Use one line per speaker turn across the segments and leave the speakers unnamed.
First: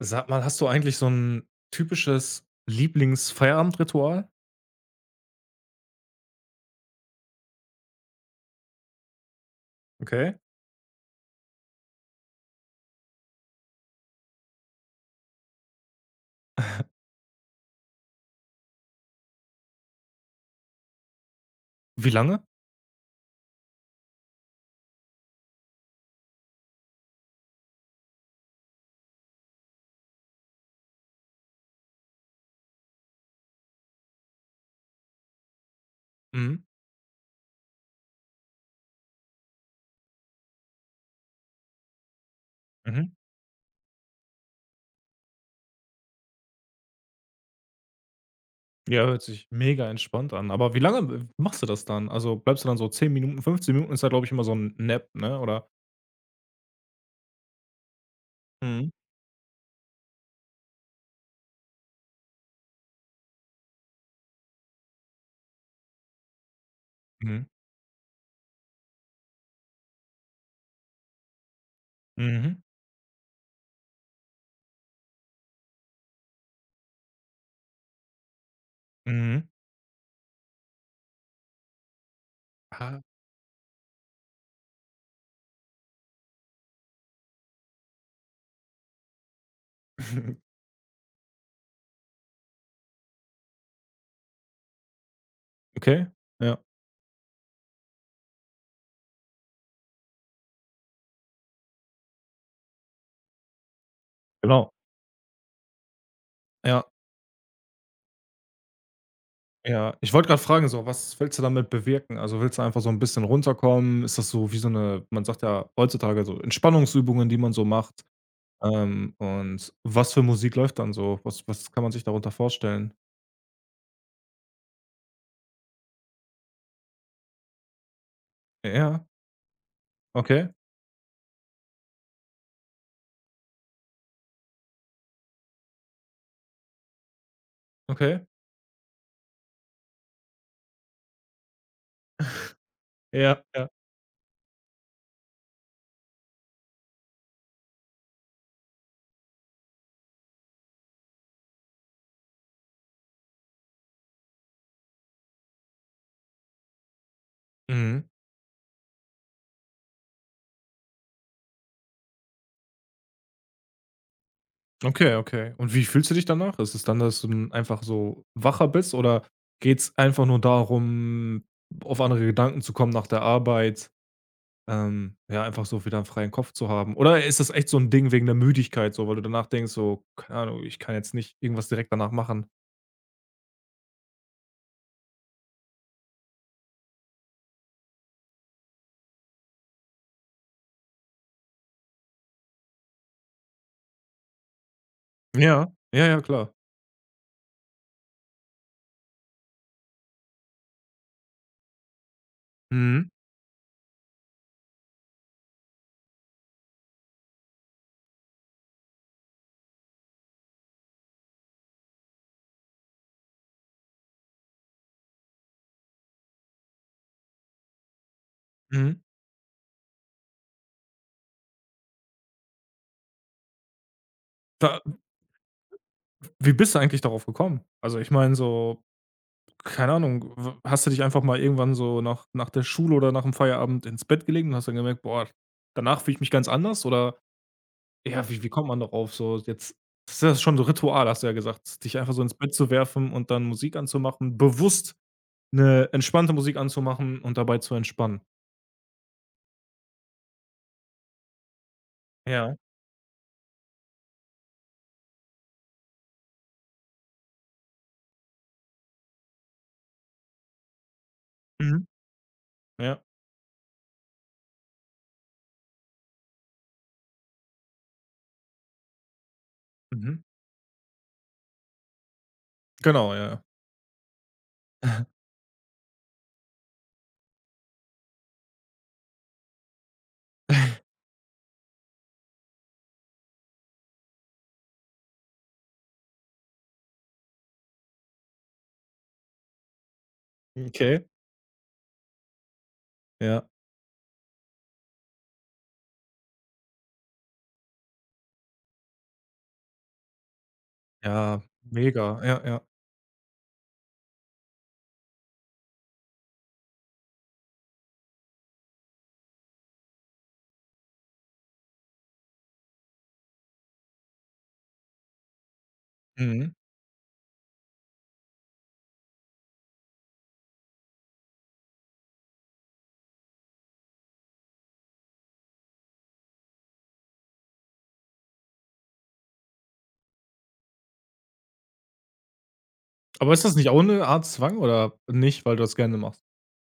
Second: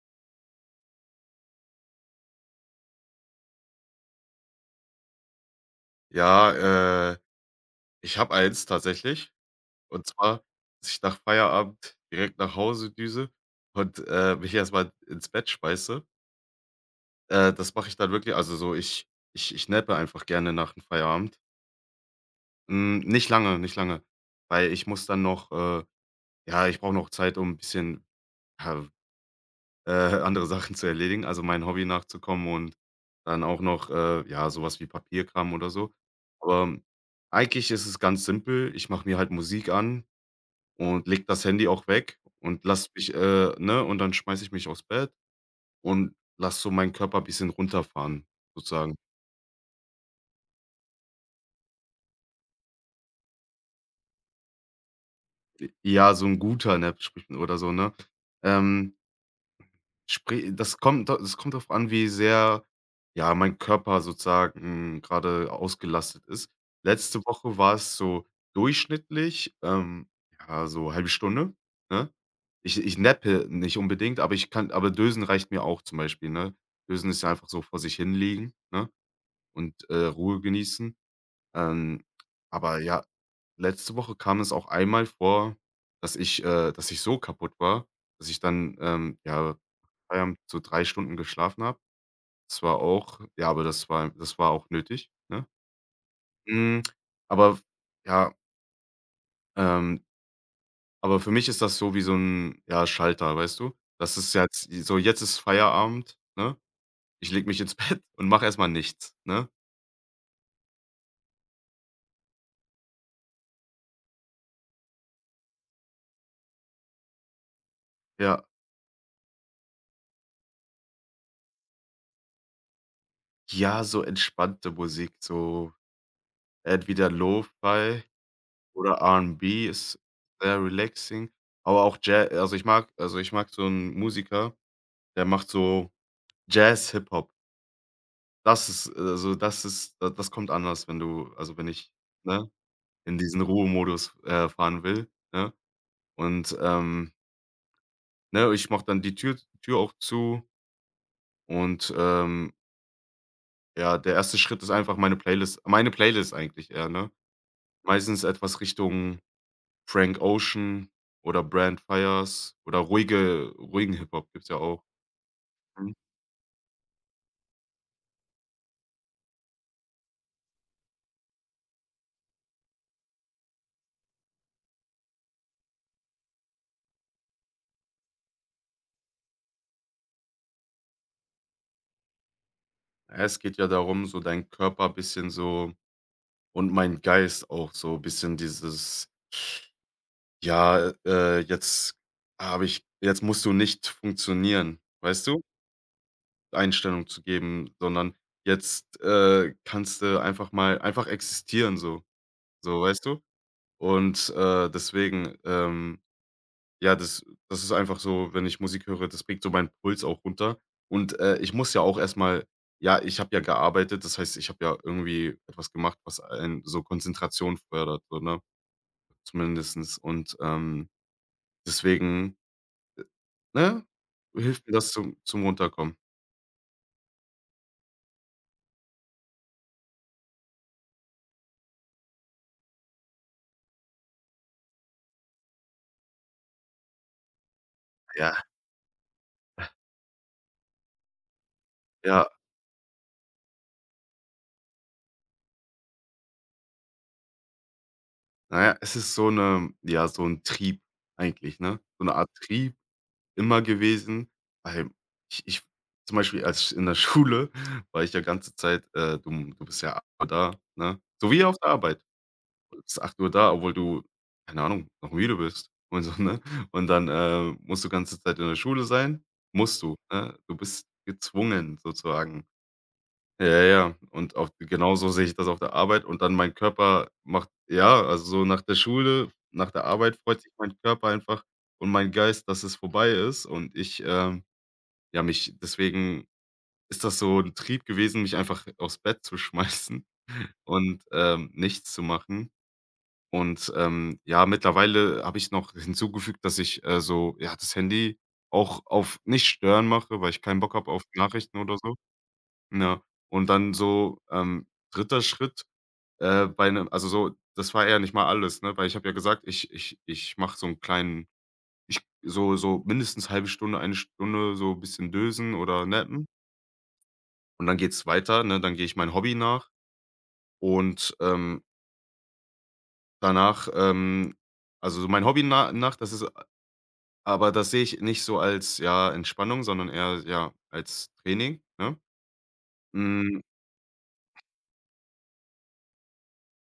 Sag mal, hast du eigentlich so ein typisches Lieblingsfeierabendritual?
Ja, ich habe eins tatsächlich. Und
Okay.
zwar, dass ich nach Feierabend direkt nach Hause düse und, mich erstmal ins Bett schmeiße. Das mache ich dann wirklich also so, ich nappe einfach gerne nach dem Feierabend.
Wie lange?
Hm, nicht lange, nicht lange, weil ich muss dann noch, ja, ich brauche noch Zeit, um 'n bisschen, ja, andere Sachen zu erledigen, also meinem Hobby nachzukommen und dann auch noch, ja, sowas wie Papierkram oder so.
Mhm.
Aber eigentlich ist es ganz simpel. Ich mache mir halt Musik an und leg das Handy auch weg und lass
Mhm.
mich, ne, und dann schmeiße ich mich aufs Bett und lass so meinen Körper bisschen runterfahren sozusagen.
Ja, hört sich mega entspannt an. Aber wie lange machst du das dann? Also, bleibst du dann so 10 Minuten, 15 Minuten ist ja, glaube ich, immer so ein Nap, ne, oder?
Ja, so ein guter Nap spricht man oder so, ne?
Mhm.
Ähm, spri das kommt da das kommt drauf an, wie sehr, ja, mein Körper sozusagen gerade ausgelastet ist. Letzte
Mhm.
Woche war es so durchschnittlich, ja, so halbe Stunde, ne?
Mhm.
Ich nappe nicht unbedingt, aber ich kann aber Dösen reicht mir auch zum Beispiel, ne? Dösen ist ja einfach so vor sich hinlegen, ne,
Mhm.
und, Ruhe genießen. Ähm, aber
Ah.
ja, letzte Woche kam es auch einmal vor, dass ich so kaputt war, dass ich dann, ja, Feierabend so 3 Stunden geschlafen habe. Das war auch ja, aber das war auch nötig, ne?
Okay. Ja,
Hm, aber ja, ähm aber für mich ist das so wie so 'n, ja, Schalter, weißt du? Das ist jetzt
genau.
so: „Jetzt ist Feierabend, ne?
Ja,
Ich lege mich ins Bett und mache erst mal nichts“, ne?
ja. Ich wollte gerade fragen so, was willst du damit bewirken? Also, willst du einfach so ein bisschen runterkommen? Ist das so wie so eine, man sagt ja heutzutage so Entspannungsübungen, die man so macht?
Ja.
Und was für Musik läuft dann so? Was kann man sich darunter vorstellen?
Ja, so entspannte Musik, so entweder Lo-Fi oder
Ja,
R&B ist
okay,
sehr relaxing, aber auch. Ja also, ich mag so 'n Musiker, der macht so Jazz-Hip-Hop.
okay.
Das ist also, das ist da das kommt anders, wenn du also, wenn ich, ne, in diesen
Ja, ja.
Ruhemodus, fahren will, ne? Und, ne, ich mache dann die Tür auch zu und, ja, der erste Schritt ist einfach meine Playlist eigentlich eher, ne?
Mhm.
Meistens etwas Richtung Frank Ocean oder Brand Fires oder ruhigen Hip-Hop gibt's ja auch.
Okay, okay. Und wie
Mhm.
fühlst du dich danach? Ist es dann, dass du 'n einfach so wacher bist oder geht's einfach nur darum, auf andere Gedanken zu kommen nach der Arbeit, ja, einfach so wieder einen freien Kopf zu haben? Oder ist das echt so ein Ding wegen der Müdigkeit so, weil du danach denkst so: „Keine Ahnung, ich kann jetzt nicht irgendwas direkt danach machen?“
Es geht ja darum, so deinen Körper bisschen so und meinen Geist auch so bisschen dieses: „Ja, jetzt habe ich jetzt musst du nicht funktionieren“, weißt du?
Ja, ja, ja, klar.
Einstellung zu geben, sondern jetzt, kannst du einfach mal einfach existieren so, so, weißt
Mhm,
du? Und, deswegen, ja, das ist einfach so, wenn ich Musik höre, das bringt so meinen Puls auch runter. Und, ich muss ja auch erstmal ja, ich habe ja gearbeitet, das heißt, ich habe ja irgendwie etwas gemacht, was einen so Konzentration fördert, so, ne,
mhm.
zumindestens. Und, deswegen, ne, hilft mir
Da
das zum Runterkommen.
wie bist du eigentlich darauf gekommen? Also, ich meine so, keine Ahnung, w hast du dich einfach mal irgendwann so nach der Schule oder nach dem Feierabend ins Bett gelegt und hast dann gemerkt: „Boah, danach fühle ich mich ganz anders“? Oder ja. Ja.
Ja.
Wie kommt man darauf so jetzt das ist das schon so Ritual, hast du ja gesagt, dich einfach so
Ja.
ins Bett zu werfen und dann Musik anzumachen, bewusst eine entspannte Musik anzumachen und dabei zu entspannen.
Na ja, es ist so 'ne ja, so ein Trieb eigentlich, ne? So 'ne Art
Ja.
Trieb immer gewesen, weil ich zum Beispiel als in der Schule war ich ja ganze Zeit, du bist ja 8:00 da, ne? So wie auf der
Mhm.
Arbeit. Du
Ja.
bist 8:00 da, obwohl du, keine Ahnung, noch müde bist und so, ne? Und dann, musst du ganze Zeit in der Schule sein musst du,
Mhm.
ne? Du bist gezwungen sozusagen.
Genau, ja, ja.
Ja, ja. Und auf genauso sehe ich das auf der Arbeit und dann mein Körper macht ja, also so nach der Schule, nach der Arbeit freut sich mein Körper einfach und mein Geist, dass es vorbei ist und ich, ja, mich deswegen ist das so ein Trieb gewesen, mich einfach aufs Bett zu schmeißen und,
Okay.
nichts zu machen.
Ja.
Und, ja, mittlerweile habe ich noch hinzugefügt, dass ich, so, ja, das Handy auch auf nicht stören mache, weil ich keinen Bock habe auf
Ja,
Nachrichten oder so.
mega. Ja, ja.
Ja, und dann so, 3. Schritt, bei einem also so, das war ja nicht mal alles, ne? Weil ich habe ja gesagt, ich mache so einen kleinen so so mindestens halbe Stunde, eine Stunde so ein bisschen dösen oder nappen
Mhm.
und dann geht's weiter, ne? Dann gehe ich mein Hobby nach und, danach, also so mein Hobby nach, das ist aber das sehe ich nicht so als, ja, Entspannung, sondern eher, ja, als Training, ne?
Aber
Hm,
ist das nicht auch 'ne Art Zwang oder nicht, weil du das gerne machst?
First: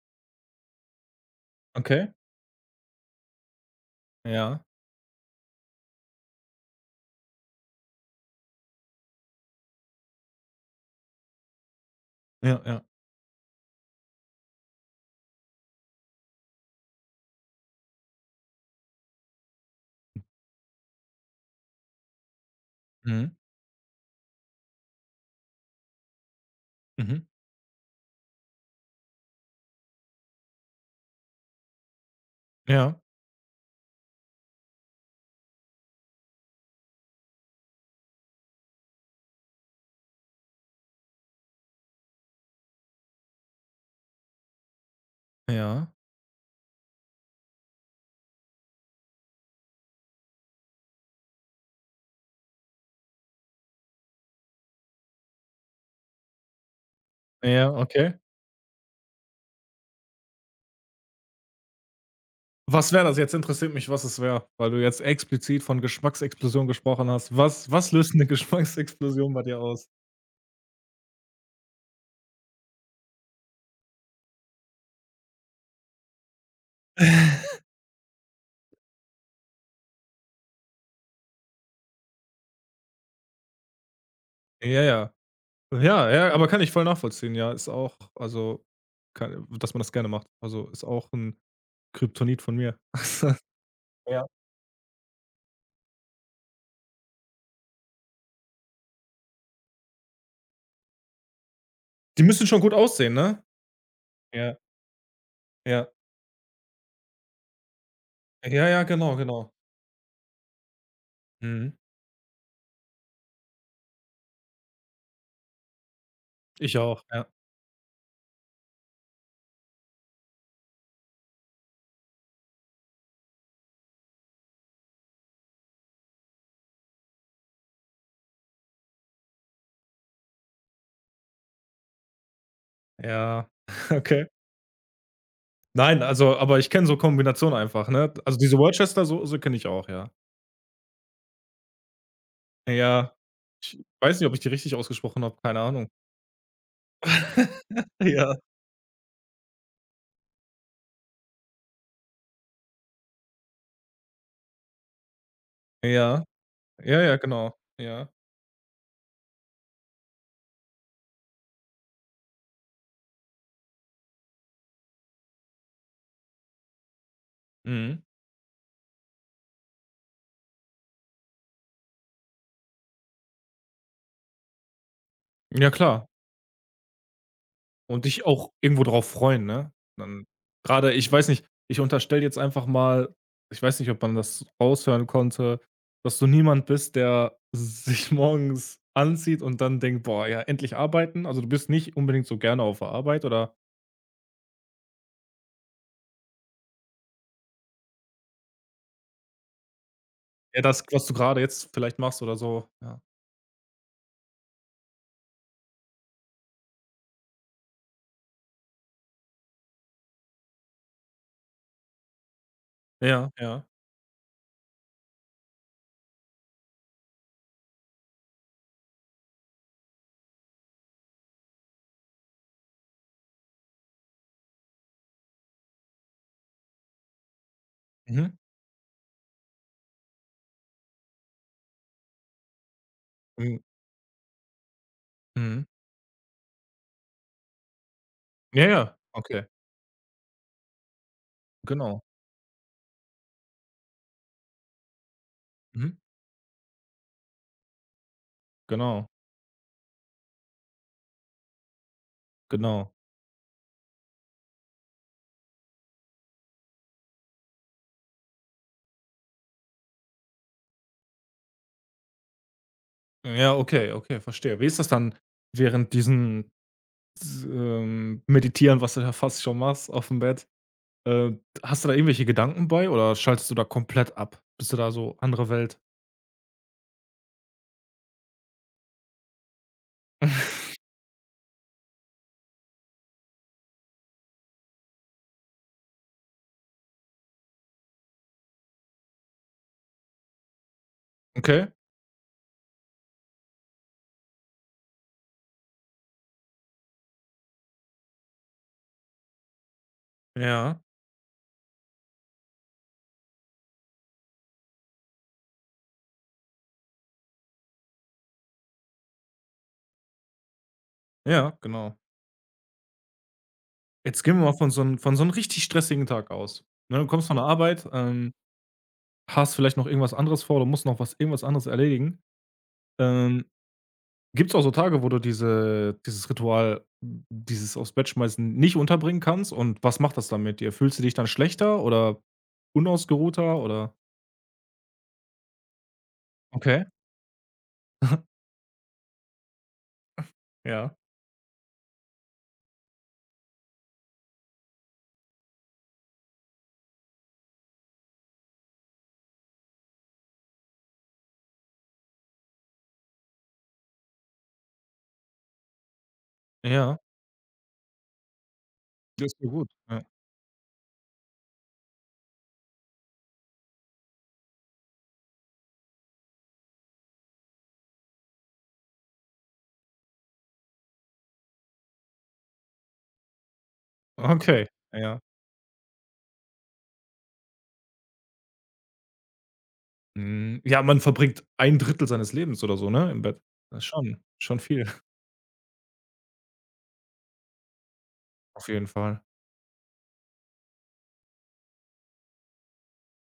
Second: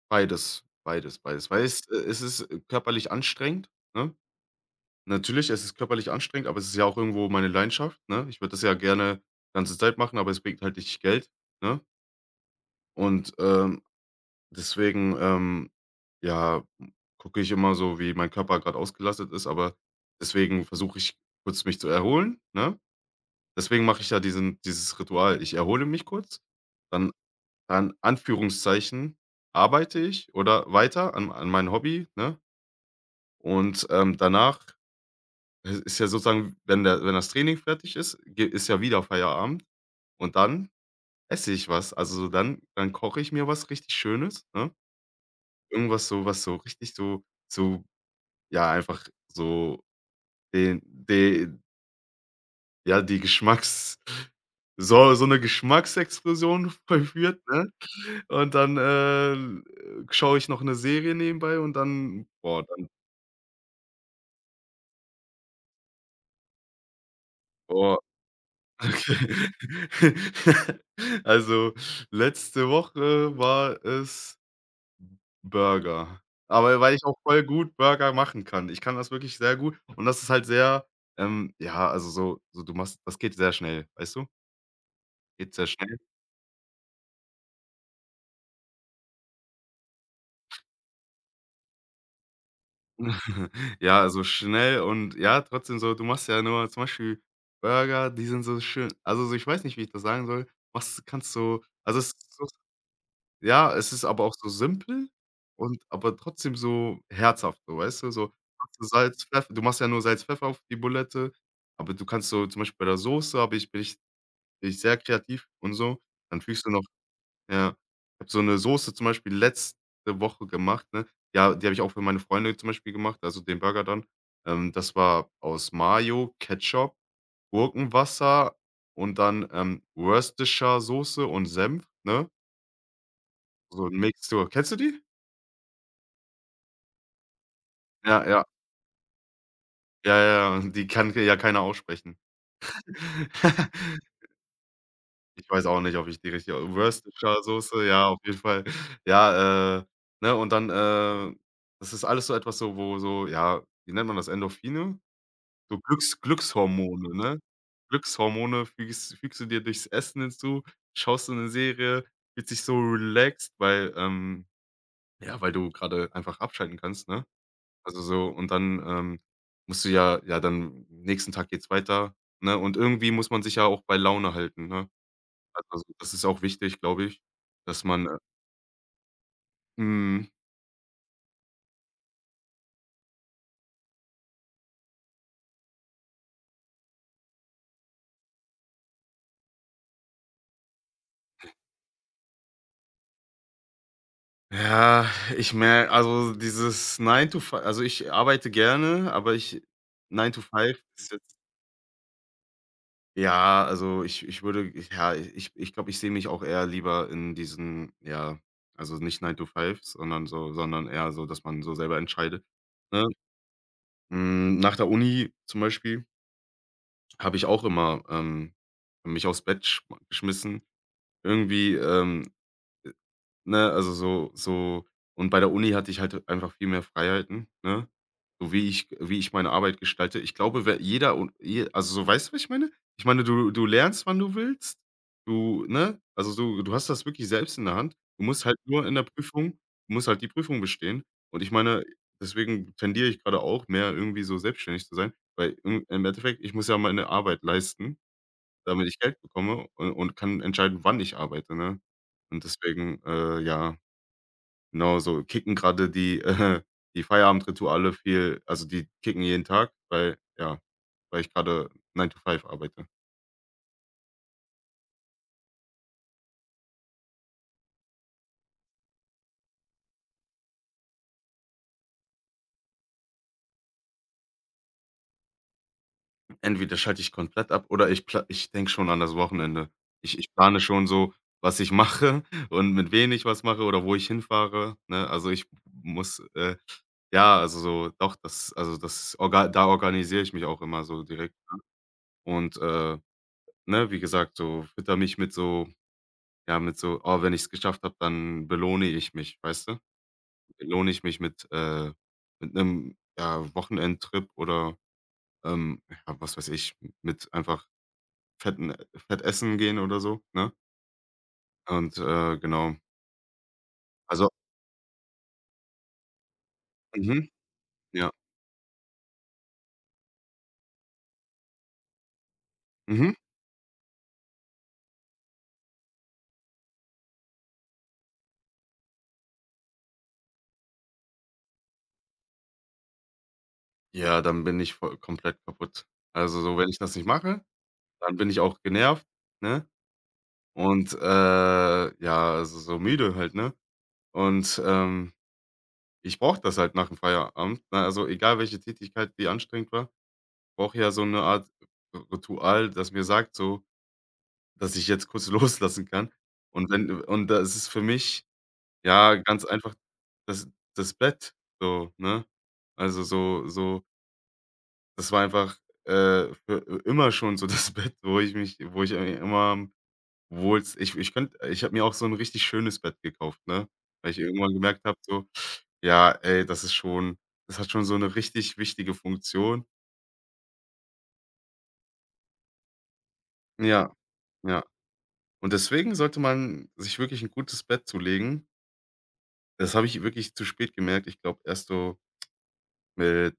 beides, beides, beides, weil es,
Okay.
es ist körperlich anstrengend, ne?
Ja,
Natürlich, es ist körperlich anstrengend, aber es ist ja auch irgendwo meine Leidenschaft, ne? Ich würde das ja gerne ganze Zeit machen, aber es bringt halt nicht Geld, ne?
ja, ja.
Und, deswegen, ja, hm, gucke ich immer so, wie mein Körper gerade ausgelastet ist, aber deswegen versuche ich kurz mich zu erholen, ne?
Mhm,
Deswegen mache ich ja diesen dieses Ritual. Ich erhole mich kurz, dann
mhm.
an Anführungszeichen arbeite ich oder weiter an meinem Hobby, ne?
Ja,
Und, danach es ist ja sozusagen, wenn der wenn das Training fertig ist, ge ist ja wieder Feierabend und dann esse ich was. Also, so dann koche ich mir was richtig Schönes, ne?
ja,
Irgendwas so was so richtig so so ja, einfach so den de ja, die Geschmacks so so eine Geschmacksexplosion vollführt, ne?
ja, okay.
Und dann, schaue ich noch eine Serie nebenbei und dann boah, dann
Was wäre das? Jetzt interessiert mich, was es wäre, weil du jetzt explizit von Geschmacksexplosion gesprochen hast. Was
boah.
löst 'ne
Okay.
Geschmacksexplosion bei dir aus?
Also, letzte Woche war es Burger. Aber weil ich auch voll gut Burger machen kann. Ich kann das wirklich sehr gut und das ist halt sehr, ja, also so so du machst das geht sehr schnell, weißt du?
Ja, ja.
Geht sehr schnell.
Ja, ja, aber kann ich voll nachvollziehen. Ja, ist auch also, kann dass man das gerne macht. Also, ist auch 'n Kryptonit von mir.
Ja, also
Ja.
schnell und ja, trotzdem so, du machst ja nur zum Beispiel Burger, die sind so schön also so, ich weiß nicht, wie ich das sagen soll. Machst kannst so also es
Die
ist
müssen
so.
schon gut aussehen, ne?
Ja, es ist aber auch so
Ja,
simpel und
ja.
aber trotzdem so herzhaft, so, weißt du? So,
Ja,
machst
ja,
du
genau,
Salz,
genau.
Pfeffer du machst ja nur Salz, Pfeffer auf die Bulette,
Mhm.
aber du kannst so zum Beispiel bei der Soße habe ich bin ich sehr kreativ und so. Dann fügst du
Ich
noch
auch, ja.
ja, ich habe so eine Soße zum Beispiel letzte Woche gemacht, ne? Ja, die habe ich auch für meine Freunde zum Beispiel gemacht, also den Burger dann. Das war aus Mayo, Ketchup, Gurkenwasser und dann, Worcestershire-Soße und Senf, ne?
Ja,
So ein
okay.
Mixtur, kennst du die?
Nein, also aber ich kenne so Kombinationen einfach, ne?
Ja,
Also
ja.
diese Worcester, Worcestersoße kenne ich auch, ja.
Ja, ja, ja. Die kann ja keiner aussprechen.
Ja. Ich weiß nicht, ob ich die richtig ausgesprochen habe,
Ich
keine
weiß auch
Ahnung.
nicht, ob ich die richtig au Worcestershire-Soße, ja, auf
Ja.
jeden Fall. Ja, ne, und dann, das ist alles so etwas so, wo so, ja, wie nennt man das, Endorphine? So Glücks
Ja. Ja, ja,
Glückshormone, ne?
genau. Ja.
Glückshormone fügst du dir durchs Essen hinzu, schaust du eine Serie, fühlst dich so relaxed, weil, ja, weil du gerade einfach abschalten kannst, ne? Also
Mhm.
so und dann, musst du ja ja, dann nächsten Tag geht's weiter, ne? Und irgendwie muss man sich ja auch bei Laune halten, ne?
Ja,
Also,
klar.
das ist auch wichtig, glaube ich, dass
Und
man,
dich auch irgendwo drauf freuen, ne? Dann
mhm.
grade ich weiß nicht, ich unterstelle jetzt einfach mal, ich weiß nicht, ob man das raushören konnte, dass du niemand bist, der sich morgens anzieht und dann denkt: „Boah, ja, endlich arbeiten.“ Also, du bist nicht unbedingt so gerne auf der Arbeit oder
Ja, ich mer also dieses 9 to 5 also ich arbeite gerne, aber ich 9 to
eher
five
das, was
ist
du
jetzt
grade jetzt vielleicht machst oder so, ja.
ja, also ich würde ich- ja, ich glaube, ich sehe mich auch eher lieber in diesen ja, also nicht 9 to 5, sondern so sondern eher so, dass man so selber entscheidet, ne?
Ja, ja.
Hm, nach der Uni zum Beispiel habe ich auch immer, mich aufs Bett schma geschmissen. Irgendwie, ne, also so so und bei der Uni hatte ich halt einfach viel mehr Freiheiten, ne?
Mhm.
So wie ich meine Arbeit gestalte. Ich glaube, wer jeder und je also so weißt du, was ich meine? Ich meine, du
Mhm.
du lernst, wann du willst.
Mhm.
Du ne? Also du hast das wirklich selbst in der Hand. Du musst halt
Ja,
nur
ja.
in der
Okay,
Prüfung du musst halt die Prüfung bestehen. Und ich meine,
genau.
deswegen tendiere ich gerade auch mehr irgendwie so selbstständig zu sein, weil
Mhm.
im Endeffekt, ich muss ja meine Arbeit leisten, damit ich
Genau,
Geld bekomme und kann entscheiden, wann ich arbeite, ne? Und
genau.
deswegen, ja. Genau so. Kicken gerade die, die Feierabendrituale viel also, die kicken jeden Tag, weil ja, weil ich gerade nine to five arbeite.
Ja, okay, okay, verstehe. Wie ist das dann während diesen S meditieren, was du ja fast schon machst auf dem Bett. Äh, hast du da irgendwelche Gedanken bei oder schaltest du da komplett ab? Bist du da so andere Welt?
Entweder schalte ich komplett ab oder ich denke schon an das Wochenende. Ich plane schon so, was ich mache und mit wem ich was mache oder wo ich hinfahre, ne? Also, ich muss, ja, also so doch, das also, das orga da organisiere ich mich auch immer so direkt, ne?
Okay.
Und, ne, wie gesagt, so fütter mich mit so ja, mit so: „Oh, wenn ich's geschafft habe, dann belohne ich mich“, weißt du?
Ja,
Belohne ich mich mit 'nem, ja, Wochenendtrip oder, ja, was weiß ich, mit einfach fett essen gehen oder so, ne?
ja, genau.
Und, genau.
Jetzt
Also
gehen wir mal von so einem richtig stressigen Tag aus. Ne, du kommst
mhm,
von der Arbeit,
ja.
hast vielleicht noch irgendwas anderes vor, du musst noch was irgendwas anderes erledigen.
Mhm.
Ähm, Gibt es auch so Tage, wo du dieses Ritual, dieses aufs Bett schmeißen, nicht unterbringen kannst, und was macht das dann mit dir? Fühlst du dich dann schlechter oder unausgeruhter oder?
Ja, dann bin ich voll komplett kaputt. Also, so, wenn ich
Okay.
das nicht mache, dann bin ich auch genervt, ne? Und,
Ja,
ja, also, so müde halt, ne? Und, ich brauche das halt nach dem Feierabend, ne? Also, egal welche Tätigkeit, die anstrengend war, brauche ja so eine Art Ritual, das mir sagt so, dass ich jetzt kurz loslassen kann. Und wenn
ja,
und das ist für mich, ja,
das ist
ganz
ja gut.
einfach
Ja,
das das Bett so, ne? Also, so so das war einfach, für immer schon so das Bett, wo ich mich wo ich, immer obwohl's ich ich könnte ich habe mir auch so 'n richtig schönes Bett gekauft, ne? Weil ich irgendwann
okay,
gemerkt habe
ja.
so, ja, ey, das ist schon das hat schon so 'ne richtig wichtige Funktion.
Hm, ja, man verbringt ein Drittel seines Lebens oder so, ne, im Bett. Das ist
Ja,
schon
ja.
viel,
Und deswegen sollte man sich wirklich 'n gutes Bett zulegen.
auf jeden Fall.
Das habe ich wirklich zu spät gemerkt. Ich glaube, erst so mit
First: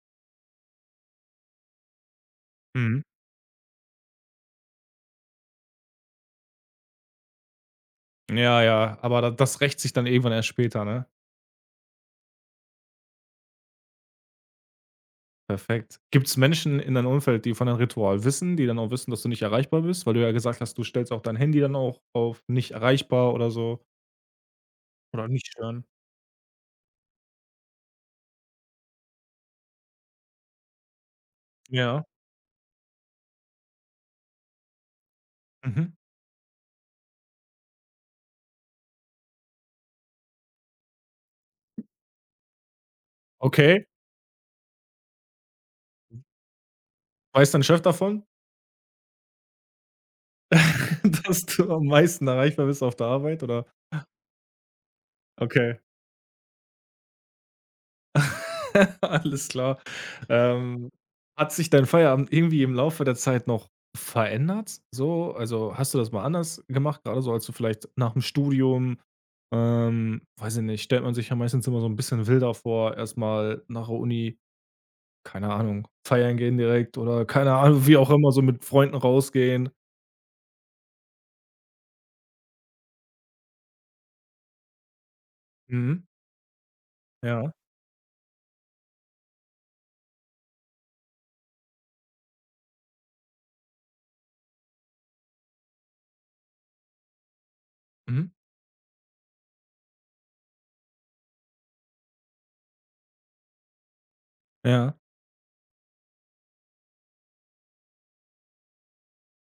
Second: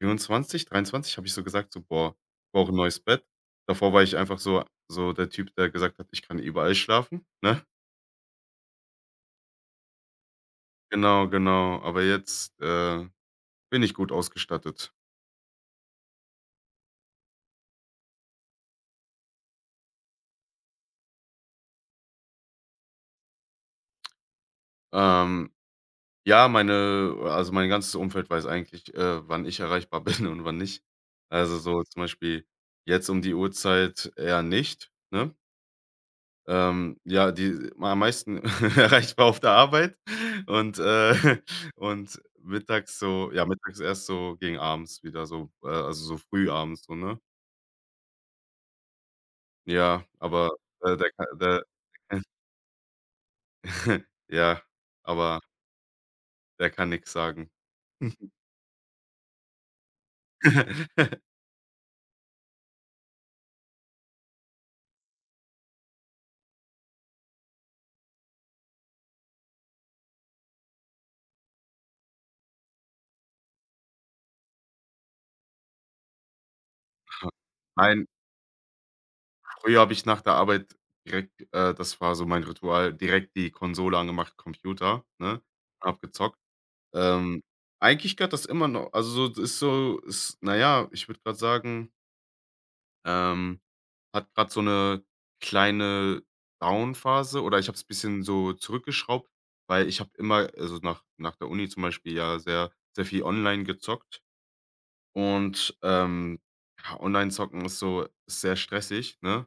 24, 23 habe ich so gesagt, so: „Boah, ich brauche 'n neues
Mhm.
Bett.“ Davor war ich einfach so so der Typ, der gesagt hat: „Ich kann überall schlafen“, ne?
Ja, ja, aber da das rächt sich dann irgendwann erst später, ne?
Genau, genau. Aber jetzt, bin ich gut ausgestattet.
Perfekt. Gibt's Menschen in deinem Umfeld, die von deinem Ritual wissen, die dann auch wissen, dass du nicht erreichbar bist? Weil du ja gesagt hast, du stellst auch dein Handy dann auch auf nicht erreichbar oder so oder nicht
Ähm
stören.
Ja, meine also, mein ganzes Umfeld weiß eigentlich, wann ich erreichbar bin und wann nicht. Also, so zum
Ja,
Beispiel jetzt um die Uhrzeit eher nicht, ne?
mhm.
Ja, die am meisten erreichbar auf der Arbeit und, und mittags so ja, mittags
Okay.
erst so gegen abends wieder so, also, so früh abends so, ne?
Weiß dein Chef davon,
Ja, aber,
dass
der
du am meisten erreichbar bist auf der Arbeit, oder?
ja, aber
Okay.
der kann nix sagen.
Alles klar. Ähm, hat sich dein Feierabend irgendwie im Laufe der Zeit noch verändert? So, also, hast du das mal anders gemacht, gerade so, als du vielleicht nach dem Studium weiß ich nicht, stellt man sich ja meistens immer so ein bisschen wilder vor, erstmal nach der Uni, keine Ahnung, feiern gehen direkt oder keine Ahnung, wie
Nein.
auch immer, so mit Freunden rausgehen.
Früher habe ich nach der Arbeit direkt das war so mein Ritual, direkt die Konsole angemacht, Computer, ne, habe
Mhm.
gezockt. Ähm,
Ja.
eigentlich gehört das immer noch also, so ist na ja, ich würde gerade sagen, ähm, hat gerade so eine kleine Down-Phase oder ich habe es ein bisschen
Mhm.
so zurückgeschraubt, weil ich habe immer also, nach der Uni zum Beispiel ja sehr viel online gezockt
Ja.
und, ja, Online-Zocken ist so ist sehr stressig, ne?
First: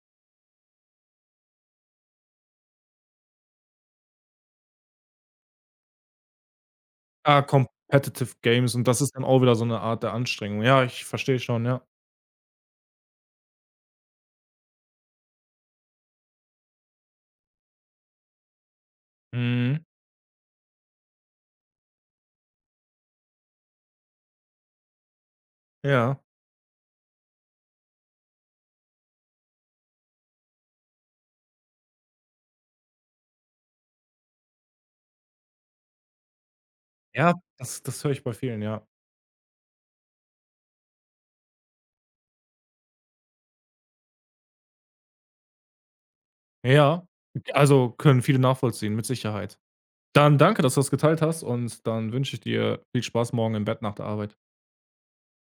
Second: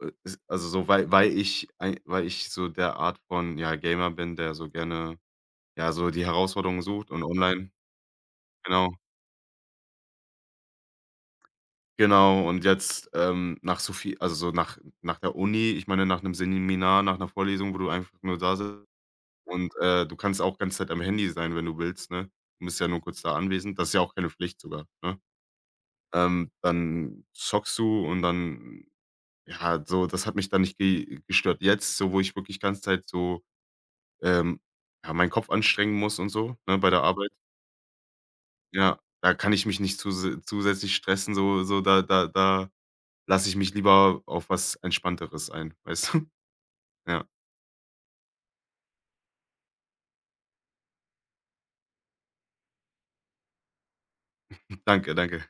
Es also so, weil ich so der Art von, ja, Gamer bin, der so gerne, ja, so die Herausforderung sucht und
Ah,
online
Competitive Games, und
genau,
das ist dann auch wieder so eine Art der Anstrengung. Ja, ich verstehe schon, ja.
genau. Und jetzt, nach so viel also so nach der Uni, ich meine, nach einem Seminar, nach einer Vorlesung, wo du einfach nur da sitzt und,
Mhm.
du kannst auch ganze Zeit am Handy sein, wenn du willst, ne? Du bist ja nur kurz da anwesend. Das ist ja auch keine Pflicht sogar, ne?
Ja.
Dann zockst du und dann ja, so das hat mich dann nicht ge gestört. Jetzt, so wo ich wirklich ganze Zeit so ähm, ja, meinen Kopf anstrengen muss und so, ne, bei der Arbeit.
Ja, das das höre ich bei vielen, ja.
Ja, da kann ich mich nicht zusätzlich stressen, so so da lasse ich mich lieber auf was Entspannteres ein, weißt du?
Ja,
Ja,
also, können viele nachvollziehen, mit Sicherheit. Dann danke, dass du das geteilt hast, und dann wünsche ich dir viel Spaß morgen im Bett nach der Arbeit.
danke, danke.